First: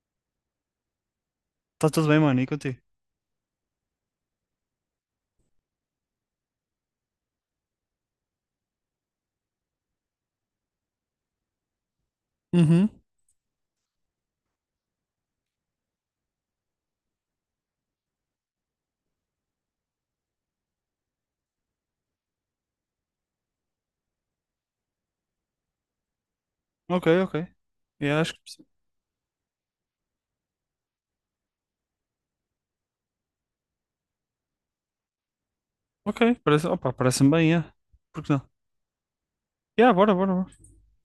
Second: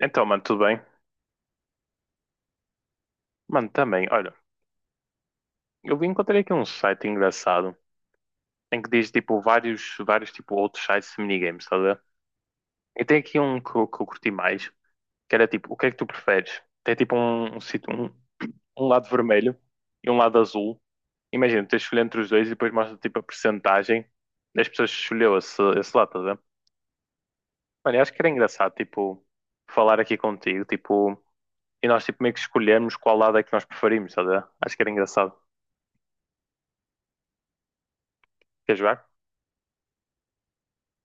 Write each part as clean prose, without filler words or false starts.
Então, mano, tudo bem? Tá tudo bem, mano, e contigo? Mano, também, olha, eu encontrei aqui um site engraçado em que diz tipo vários tipo outros sites de minigames, estás a ver? Uhum. E tem aqui um que, eu curti mais, que era tipo, o que é que tu preferes? Tem tipo um lado vermelho e um lado azul. Imagina, tu tens de escolher entre os dois e depois mostra tipo a percentagem das pessoas que escolheu esse lado, estás a ver? Ok, ok. Mano, eu acho que Yeah, era acho que... engraçado, tipo, falar aqui contigo, tipo, e nós tipo meio que escolhermos qual lado é que nós preferimos, estás a ver? Acho que era engraçado. Ok, parece... Opa, parece-me bem, yeah. Por que não? Quer jogar? Yeah, bora, bora, bora.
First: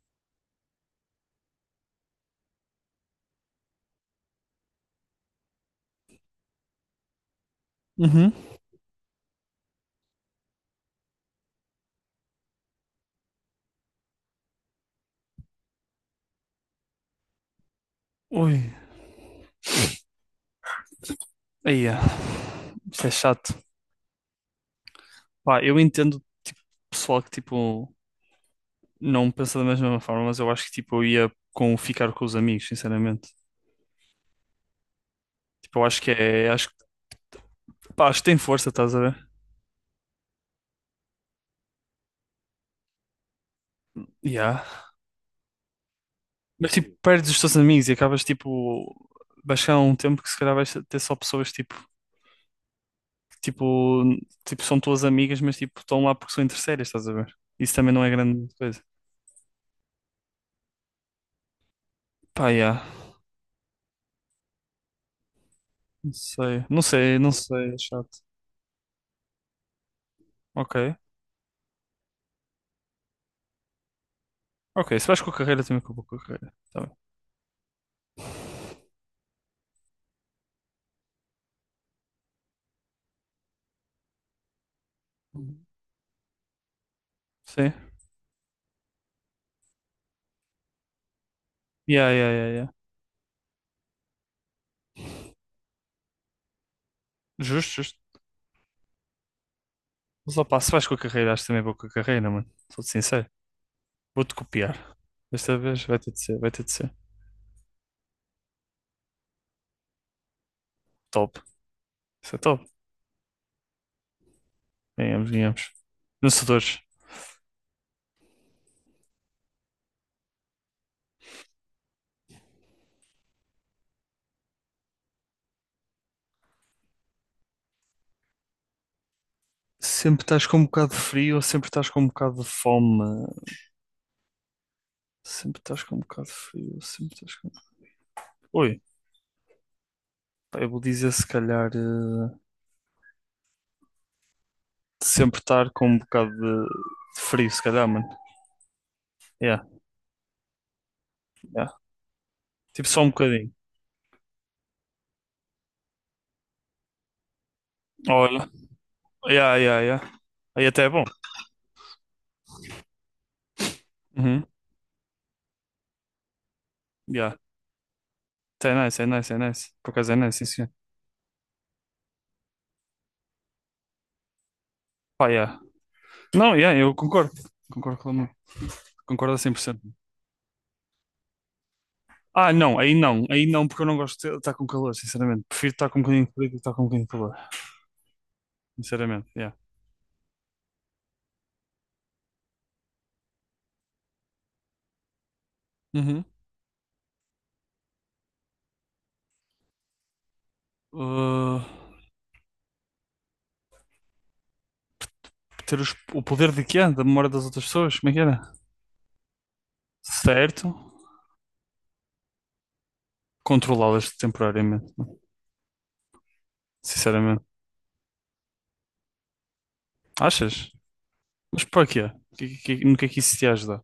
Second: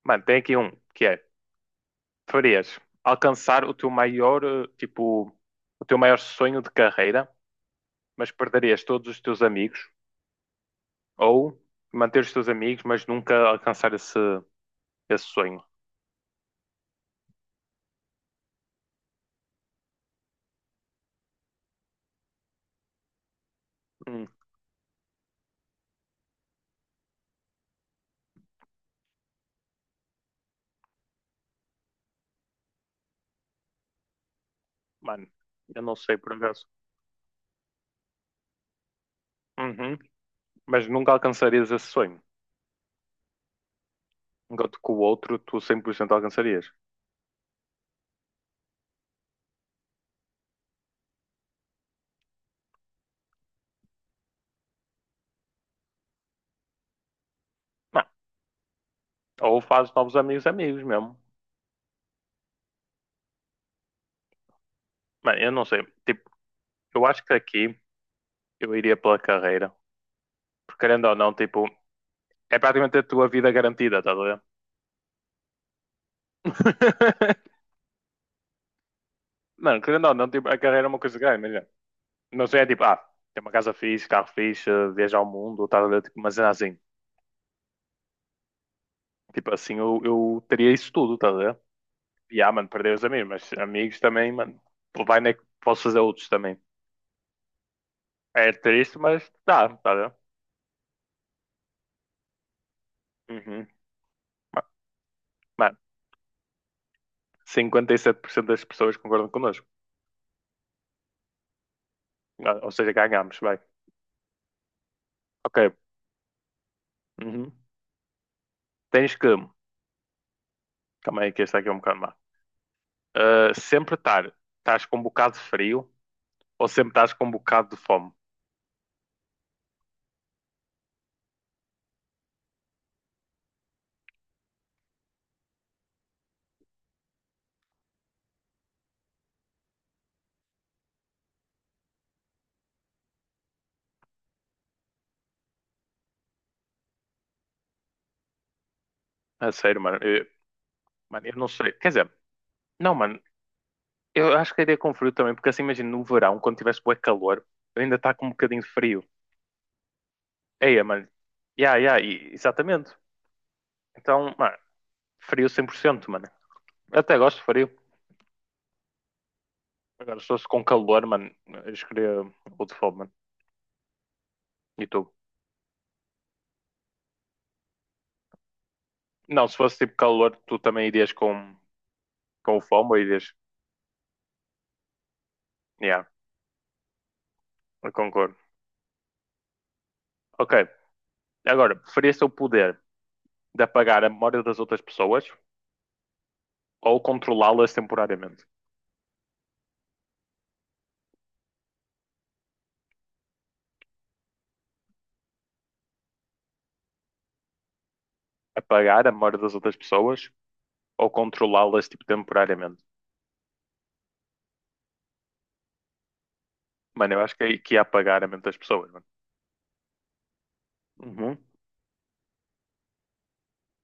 Mano, tem aqui um que é: preferias alcançar o teu maior, tipo, o teu maior sonho de carreira, mas Uhum. perderias todos os teus amigos, ou manter os teus amigos, mas nunca alcançar esse sonho? Ui, aí, yeah. Isso é chato. Hum, Pá, eu entendo, tipo, pessoal que, tipo, não pensa da mesma forma, mas eu acho que, tipo, eu ia com ficar com os amigos, sinceramente. mano, Tipo, eu eu não acho que sei por é... acaso. Acho que... Pá, acho que tem força, estás a ver? Uhum, mas nunca alcançarias esse sonho. Yeah. Enquanto que o outro tu 100% alcançarias. Mas, tipo, perdes os teus amigos e acabas, tipo... Vai chegar um tempo que se calhar vais ter só pessoas, tipo... tipo, tipo, são tuas amigas, mas tipo, estão lá porque são interesseiras, estás a ver? Isso também não é Mano, grande coisa. ou fazes novos amigos, amigos mesmo. Pá, yeah. Mano, eu não sei. Não Tipo, sei, não eu sei, acho não que sei, é aqui chato. eu iria pela carreira. Ok, Porque querendo ou não, tipo, é praticamente a tua vida garantida, tá. ok, se vais com a carreira, também com a carreira. Tá bem. Mano, querendo ou não, tipo, a carreira é uma coisa grande, melhor. Não sei, é tipo, ah, tem uma casa fixe, carro fixe, viajar ao Uhum. mundo, tá a ver? Tipo, mas é assim, Sim, tipo assim, eu teria isso tudo, tá a ver? yeah, yeah, E yeah, ah, mano, yeah. perder os amigos, mas amigos também, mano, pô, vai, né? Que posso fazer outros também. Justo, justo. É triste, mas dá, tá a ver? Mas opá, se vais com a carreira, acho que também vou com a carreira, mano. Sou-te sincero. Uhum. Vou-te Ma- copiar. Desta Mano, vez vai ter de ser, vai ter de ser. 57% das pessoas concordam connosco. Top. Isso é Ah, top. ou seja, ganhamos, vai. Ganhamos, ganhamos. Ok. Vencedores. Uhum. Tens que. Calma aí, que este aqui é um bocado má. Ah, sempre estar. Estás com um bocado de frio, ou sempre estás com um bocado de fome? Sempre estás com um bocado de frio ou sempre estás com um bocado de fome? Sempre estás com um bocado de frio, sempre estás com. Oi, pá, eu vou dizer se calhar sempre estar com um bocado de frio, se calhar, mano. A Yeah, sério, mano. Mano, eu não yeah. sei. Quer dizer, Tipo não, só um mano. bocadinho. Eu acho que iria com frio também, porque assim, imagina, no verão, quando tivesse bué calor, eu ainda está com um Olha, bocadinho de frio. yeah, yeah, yeah. Aí Eia, até é bom. mano. Ya, ya, exatamente. Então, Uhum. mano, frio 100% mano. Eu até Yeah. gosto de frio. Até é nice, é nice, é nice. Por acaso é Agora, se nice, sim, fosse com senhor. calor, mano, eu escolheria o de fome, mano. E tu? Pá, yeah. Não, yeah, eu concordo. Concordo com. Concordo a Não, cem se por fosse cento. tipo calor, tu também irias com, Ah, com o não, fome aí Ou não, aí não, porque eu não gosto de estar com calor, sinceramente. Prefiro estar com um Ya, bocadinho de frio do que estar com um bocadinho de calor, eu concordo. sinceramente, yeah. Ok, agora, preferia se o poder de apagar a memória das outras pessoas Uhum. ou controlá-las temporariamente? Uh, ter o poder de quê? Da memória das outras pessoas? Como é que era? Apagar a memória das outras pessoas Certo. ou controlá-las tipo, temporariamente? Controlá-las temporariamente, né? Mano, eu acho Sinceramente. que ia apagar a mente das pessoas, mano. Achas? Uhum. Mas para quê? No que é que isso te ajuda?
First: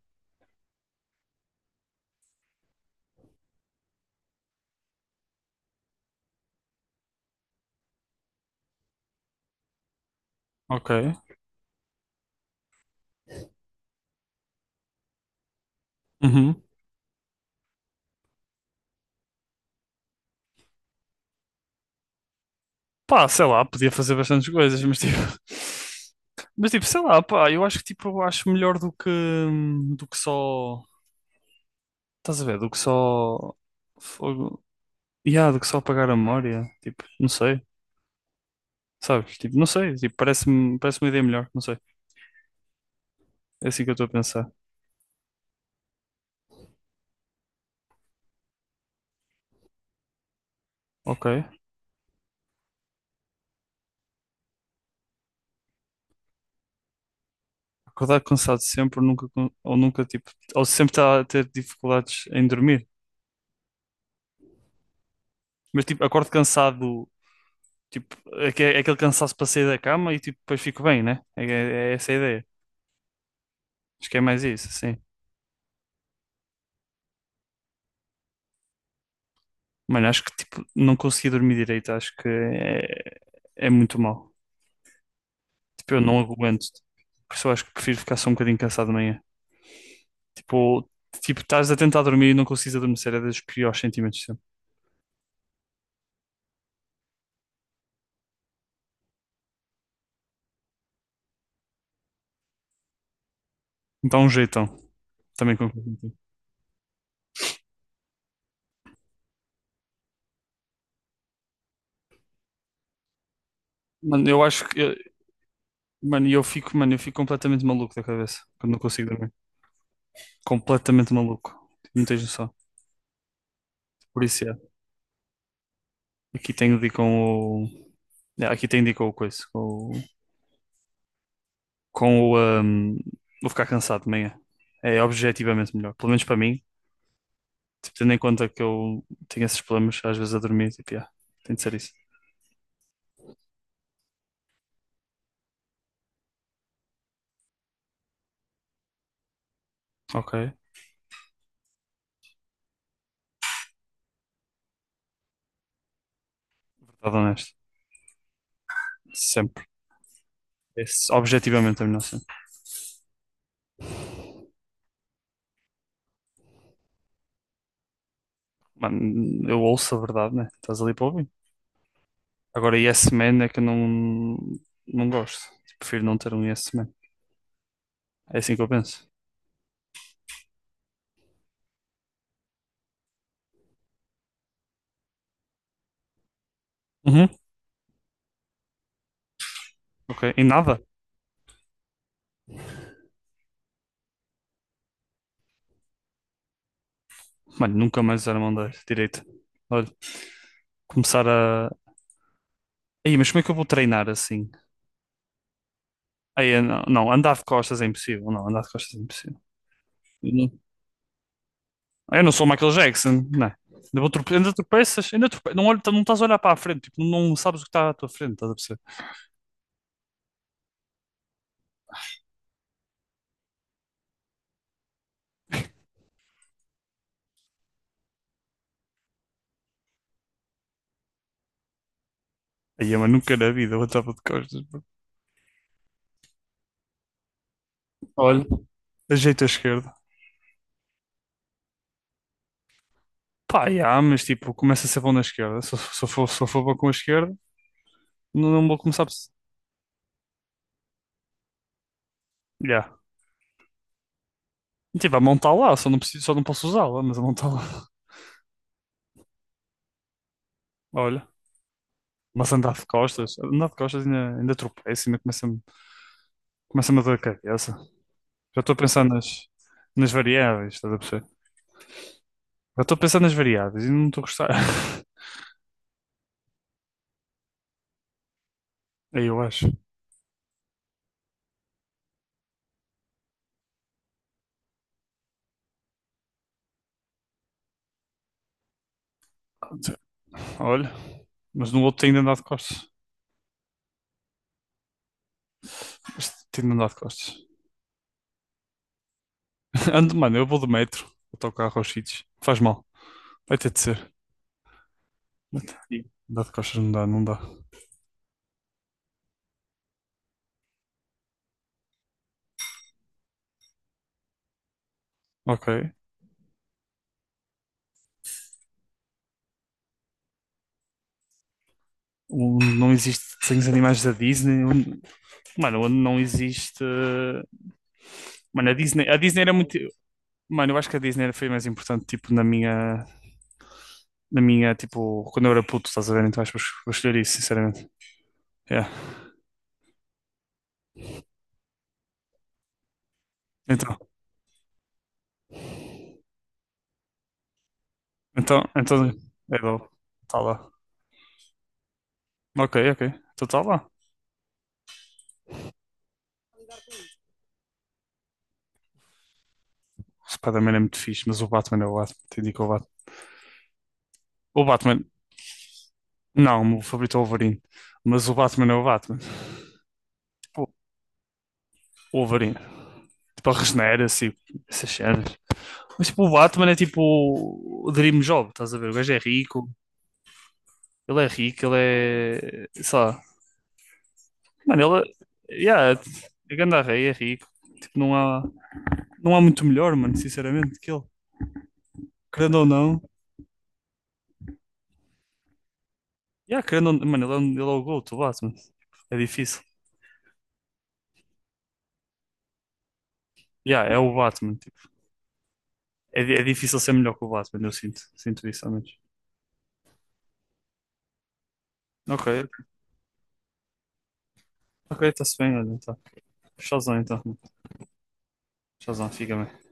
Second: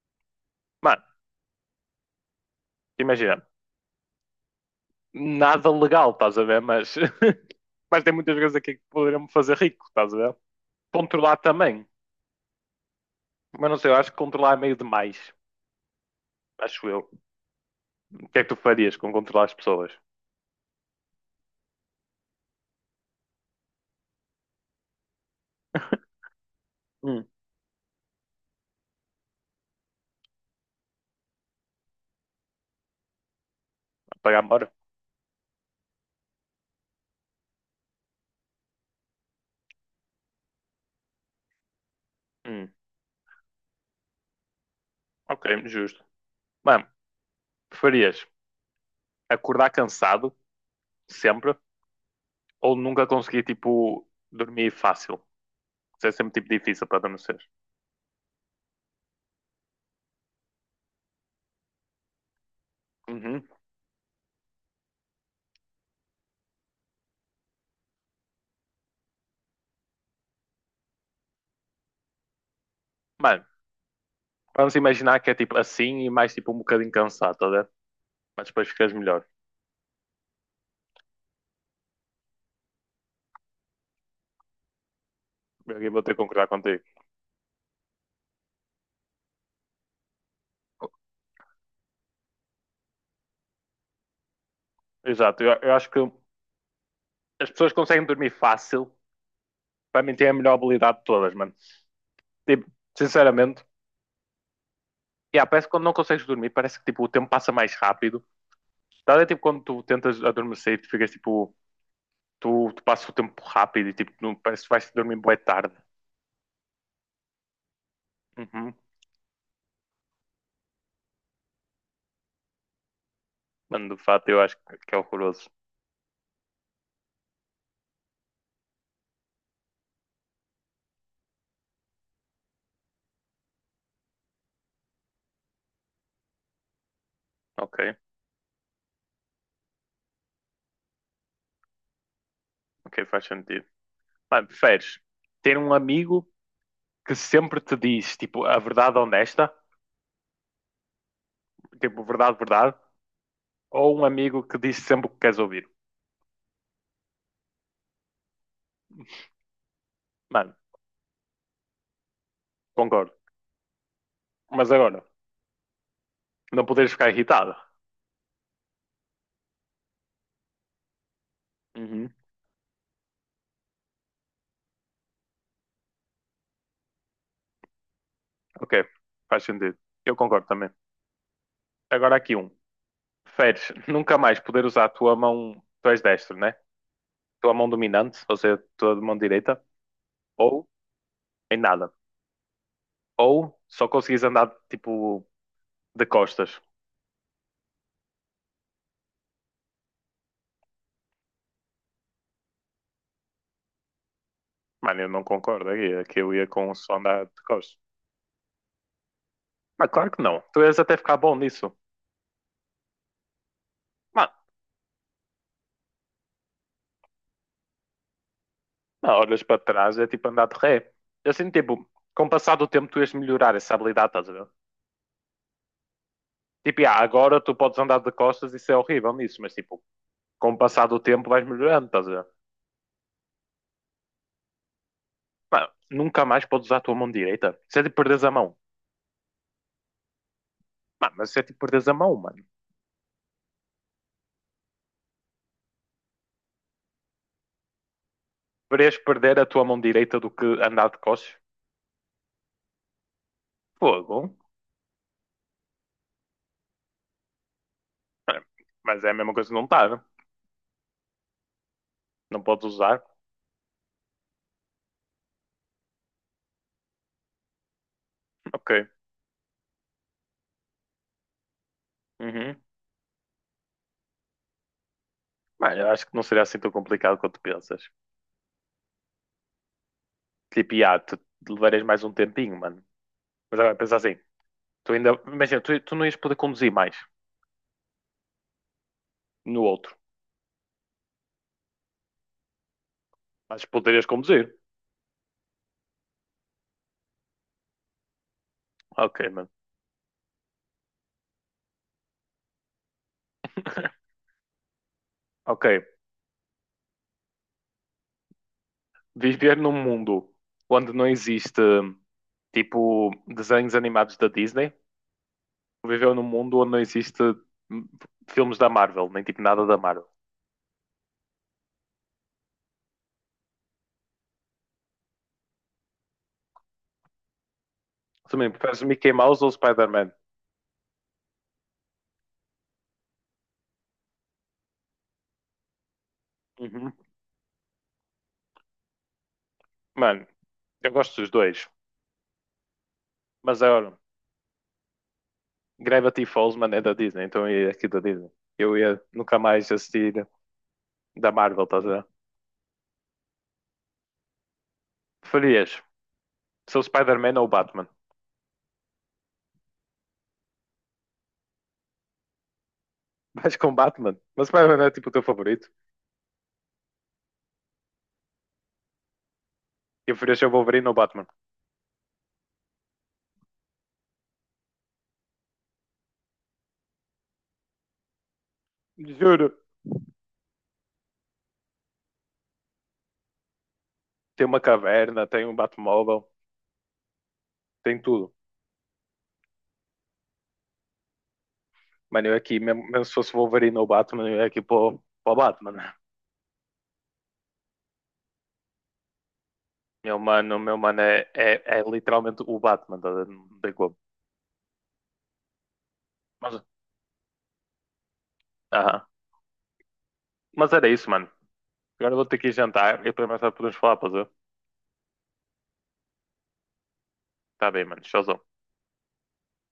Mano, imagina, nada legal, estás a ver? Mas, mas tem muitas coisas aqui que poderiam me fazer rico, estás a ver? Ok. Controlar também. Mas não sei, eu acho que controlar é meio demais. Uhum. Acho eu. O que é que tu farias com controlar as pessoas? Pá, sei lá, podia fazer bastantes coisas, mas tipo. Mas tipo, sei lá, Hum. pá, eu acho que tipo, eu acho melhor do que só. Estás a ver? Do que só. Apagar a Fogo. memória? Yeah, do que só apagar a memória. Tipo, não sei. Sabes? Tipo, não sei. Tipo, parece uma ideia melhor, não sei. Hum, É assim que eu estou a pensar. ok, justo. Mano, preferias acordar cansado, Ok. sempre, ou nunca conseguir, tipo, dormir fácil. Isso é sempre, tipo, difícil para adormecer. Acordar cansado sempre, nunca, con- ou nunca, tipo, ou sempre estar a ter dificuldades em dormir. Uhum. Mas, tipo, acordo cansado, tipo, é é aquele cansaço para sair da cama e, tipo, depois fico bem, né? É essa a ideia. Mano, Acho que é mais isso, vamos sim. imaginar que é, tipo, assim e mais, tipo, um bocadinho cansado, tá a ver? Mas depois ficas melhor. Mano, acho que, tipo, não consegui dormir direito, acho que é, é muito mal. Eu aqui Tipo, eu vou ter que não concordar aguento. contigo. Por isso eu acho que prefiro ficar só um bocadinho cansado de manhã. Tipo, tipo, estás a tentar dormir e não consegues adormecer, é dos piores sentimentos sempre. Exato, eu acho que as pessoas que conseguem dormir fácil, para mim, têm a melhor habilidade de todas, mano. Tipo, sinceramente, Então, um jeitão. yeah, Também parece que quando não concordo. consegues dormir, parece que, tipo, o tempo passa mais rápido. Tá a ver, tipo, quando tu tentas adormecer e tu ficas, tipo. Tu passas o tempo rápido e tipo, Mano, não, eu parece acho que que. vais eu- dormir bué tarde. Mano, eu fico completamente maluco da cabeça Uhum. quando não consigo dormir. Completamente maluco. Tipo, não tens noção. Mano, de Por fato, eu isso acho é. que é horroroso. Aqui tenho de ir com o. É, aqui tenho de ir com o coisa. Com o. Com o, vou ficar cansado de manhã. É objetivamente melhor. Pelo menos para mim. Ok, Tipo, tendo em conta que eu tenho esses problemas às vezes a dormir. Tipo, yeah, tem de ser isso. ok, faz sentido. Mano, preferes ter um amigo que sempre te diz, tipo, a verdade honesta, Ok. tipo, verdade, verdade, ou um amigo que diz sempre o que queres ouvir? Verdade honesto. Sempre. Mano, Esse, objetivamente a melhor sempre. concordo. Mas agora, não poderes ficar irritado. Mano, eu ouço a verdade, né? Estás ali para ouvir. Uhum. Agora, Yes Man é que eu não, não gosto. Prefiro não ter um Yes Man. É assim que eu Ok, penso. faz sentido. Eu concordo também. Agora aqui um. Preferes nunca mais poder usar a tua mão, tu és destro, né? Uhum. Tua mão dominante, ou seja, tua mão direita, Ok. E ou nada? em nada. Ou só conseguires andar, tipo, de costas. Mano, nunca mais usar a mão da direita. Olha, começar a. Aí, mas como é que eu vou treinar assim? Mano, eu não concordo aqui. É que eu ia Aí, eu com o não, som não, andar andar de de costas. costas é impossível. Não, andar de costas é impossível. Mas claro que Eu não. não, Tu ias até ficar bom nisso. eu não sou o Michael Jackson, não é? Ainda Mano, ainda tropeças, não, olho, não estás a olhar para a frente, tipo, não sabes o que está à tua frente, estás a perceber? não, olhas para trás, é tipo andar de ré. Assim, tipo, com o passar do tempo tu ias melhorar essa habilidade, estás a ver? Tipo, ah, agora tu podes andar de costas e isso é horrível nisso, mas tipo, com o passar do tempo vais melhorando, estás a ver? Aí, mas nunca na vida eu andava de costas, bro. Mano, nunca mais podes usar a tua mão direita. Isso é tipo perderes a Olha, mão. ajeito a esquerda. Mano, mas isso é tipo perderes a mão, mano. Pá, yeah, mas tipo, começa a ser bom na esquerda. Se eu for bom com a esquerda, não vou Deverias começar a por. perder a tua mão direita do que andar de costas? Yeah. Fogo. Tipo, a mão está lá, só não preciso, só não posso usá-la, mas a mão está lá. Mano, mas é a mesma coisa que não estar. Olha, Não mas podes usar. Andar de costas ainda, ainda tropeço, ainda começa-me começa-me a dor a cabeça. Já Ok. estou a pensar nas variáveis, estás a perceber? Uhum. Já estou a pensar nas variáveis e não estou a gostar. Mano, eu acho que não seria assim tão complicado quanto pensas. Aí eu acho. Tipo, ah, tu levarias mais um tempinho, mano. Mas agora pensa assim, tu ainda. Imagina, tu não ias poder conduzir mais no outro. Olha, mas no outro tem de andar de costas. Mas poderias conduzir. Este tem de andar de costas. Ok, mano. Ando, mano, eu vou de metro, autocarro aos sítios. Faz mal, vai ter de ser. Ok. Sim. Dá de costas, não dá, não dá. Viver num mundo onde não existe tipo desenhos animados da Disney. Ok. Viver num mundo onde não existe hum, filmes da Marvel, nem tipo nada da Marvel. Onde não existe desenhos animais da Disney, onde- Mano, onde não existe. Também Mano, preferes Mickey a Disney Mouse ou era muito. Spider-Man? Mano, eu acho que a Disney foi mais importante, tipo, na minha. Na minha, tipo, quando eu era puto, estás a ver? Então acho que vou Uhum. escolher isso, sinceramente. Yeah. Mano, eu gosto dos dois. Mas agora, Então, Gravity Falls, mano, é da Disney, então é aqui da Disney. então, Eu ia então. nunca É mais do. assistir Tá lá. da Marvel, estás a ver? Ok, ok. Então tá lá. Preferias ser o Spider-Man ou o Batman? O Spider-Man é muito fixe, mas o Batman é o Batman. Te indico o Batman. Vais com o Batman? Mas o O Spider-Man é Batman. tipo o teu favorito. Não, o meu favorito é o Wolverine. Mas o Batman é o Batman. E preferias ser o Tipo, Wolverine ou o Batman? o Wolverine. Tipo, a regenera, assim, essas cenas. Mas tipo, o Batman é tipo o Dream Job, estás a ver? O gajo é Juro. rico, ele é rico, ele é. Sei lá. Tem uma Mano, ele caverna, tem um é. Yeah, Batmóvel, é grande rei, é rico. Tipo, tem tudo. Não há muito melhor, mano, sinceramente, que ele. Mano, eu aqui, Querendo ou mesmo, não. mesmo se fosse o Wolverine ou o Batman, eu ia aqui para o Batman. Yeah, querendo ou não. Mano, ele é o GOAT, o Batman. É difícil. Meu mano é, é literalmente o Batman, estás a ver? Não tem Yeah, como. é o Batman. Tipo. É Mas, difícil ser melhor que o Batman, eu sinto. Sinto isso, ao menos. aham. Mas era isso, mano. Agora eu vou Ok, ter que ir jantar e depois mais tarde podemos falar, pois é? ok, está-se bem, olha, tá. Shazam, então. Tá bem, mano. Tchauzão. Shazam, fica bem.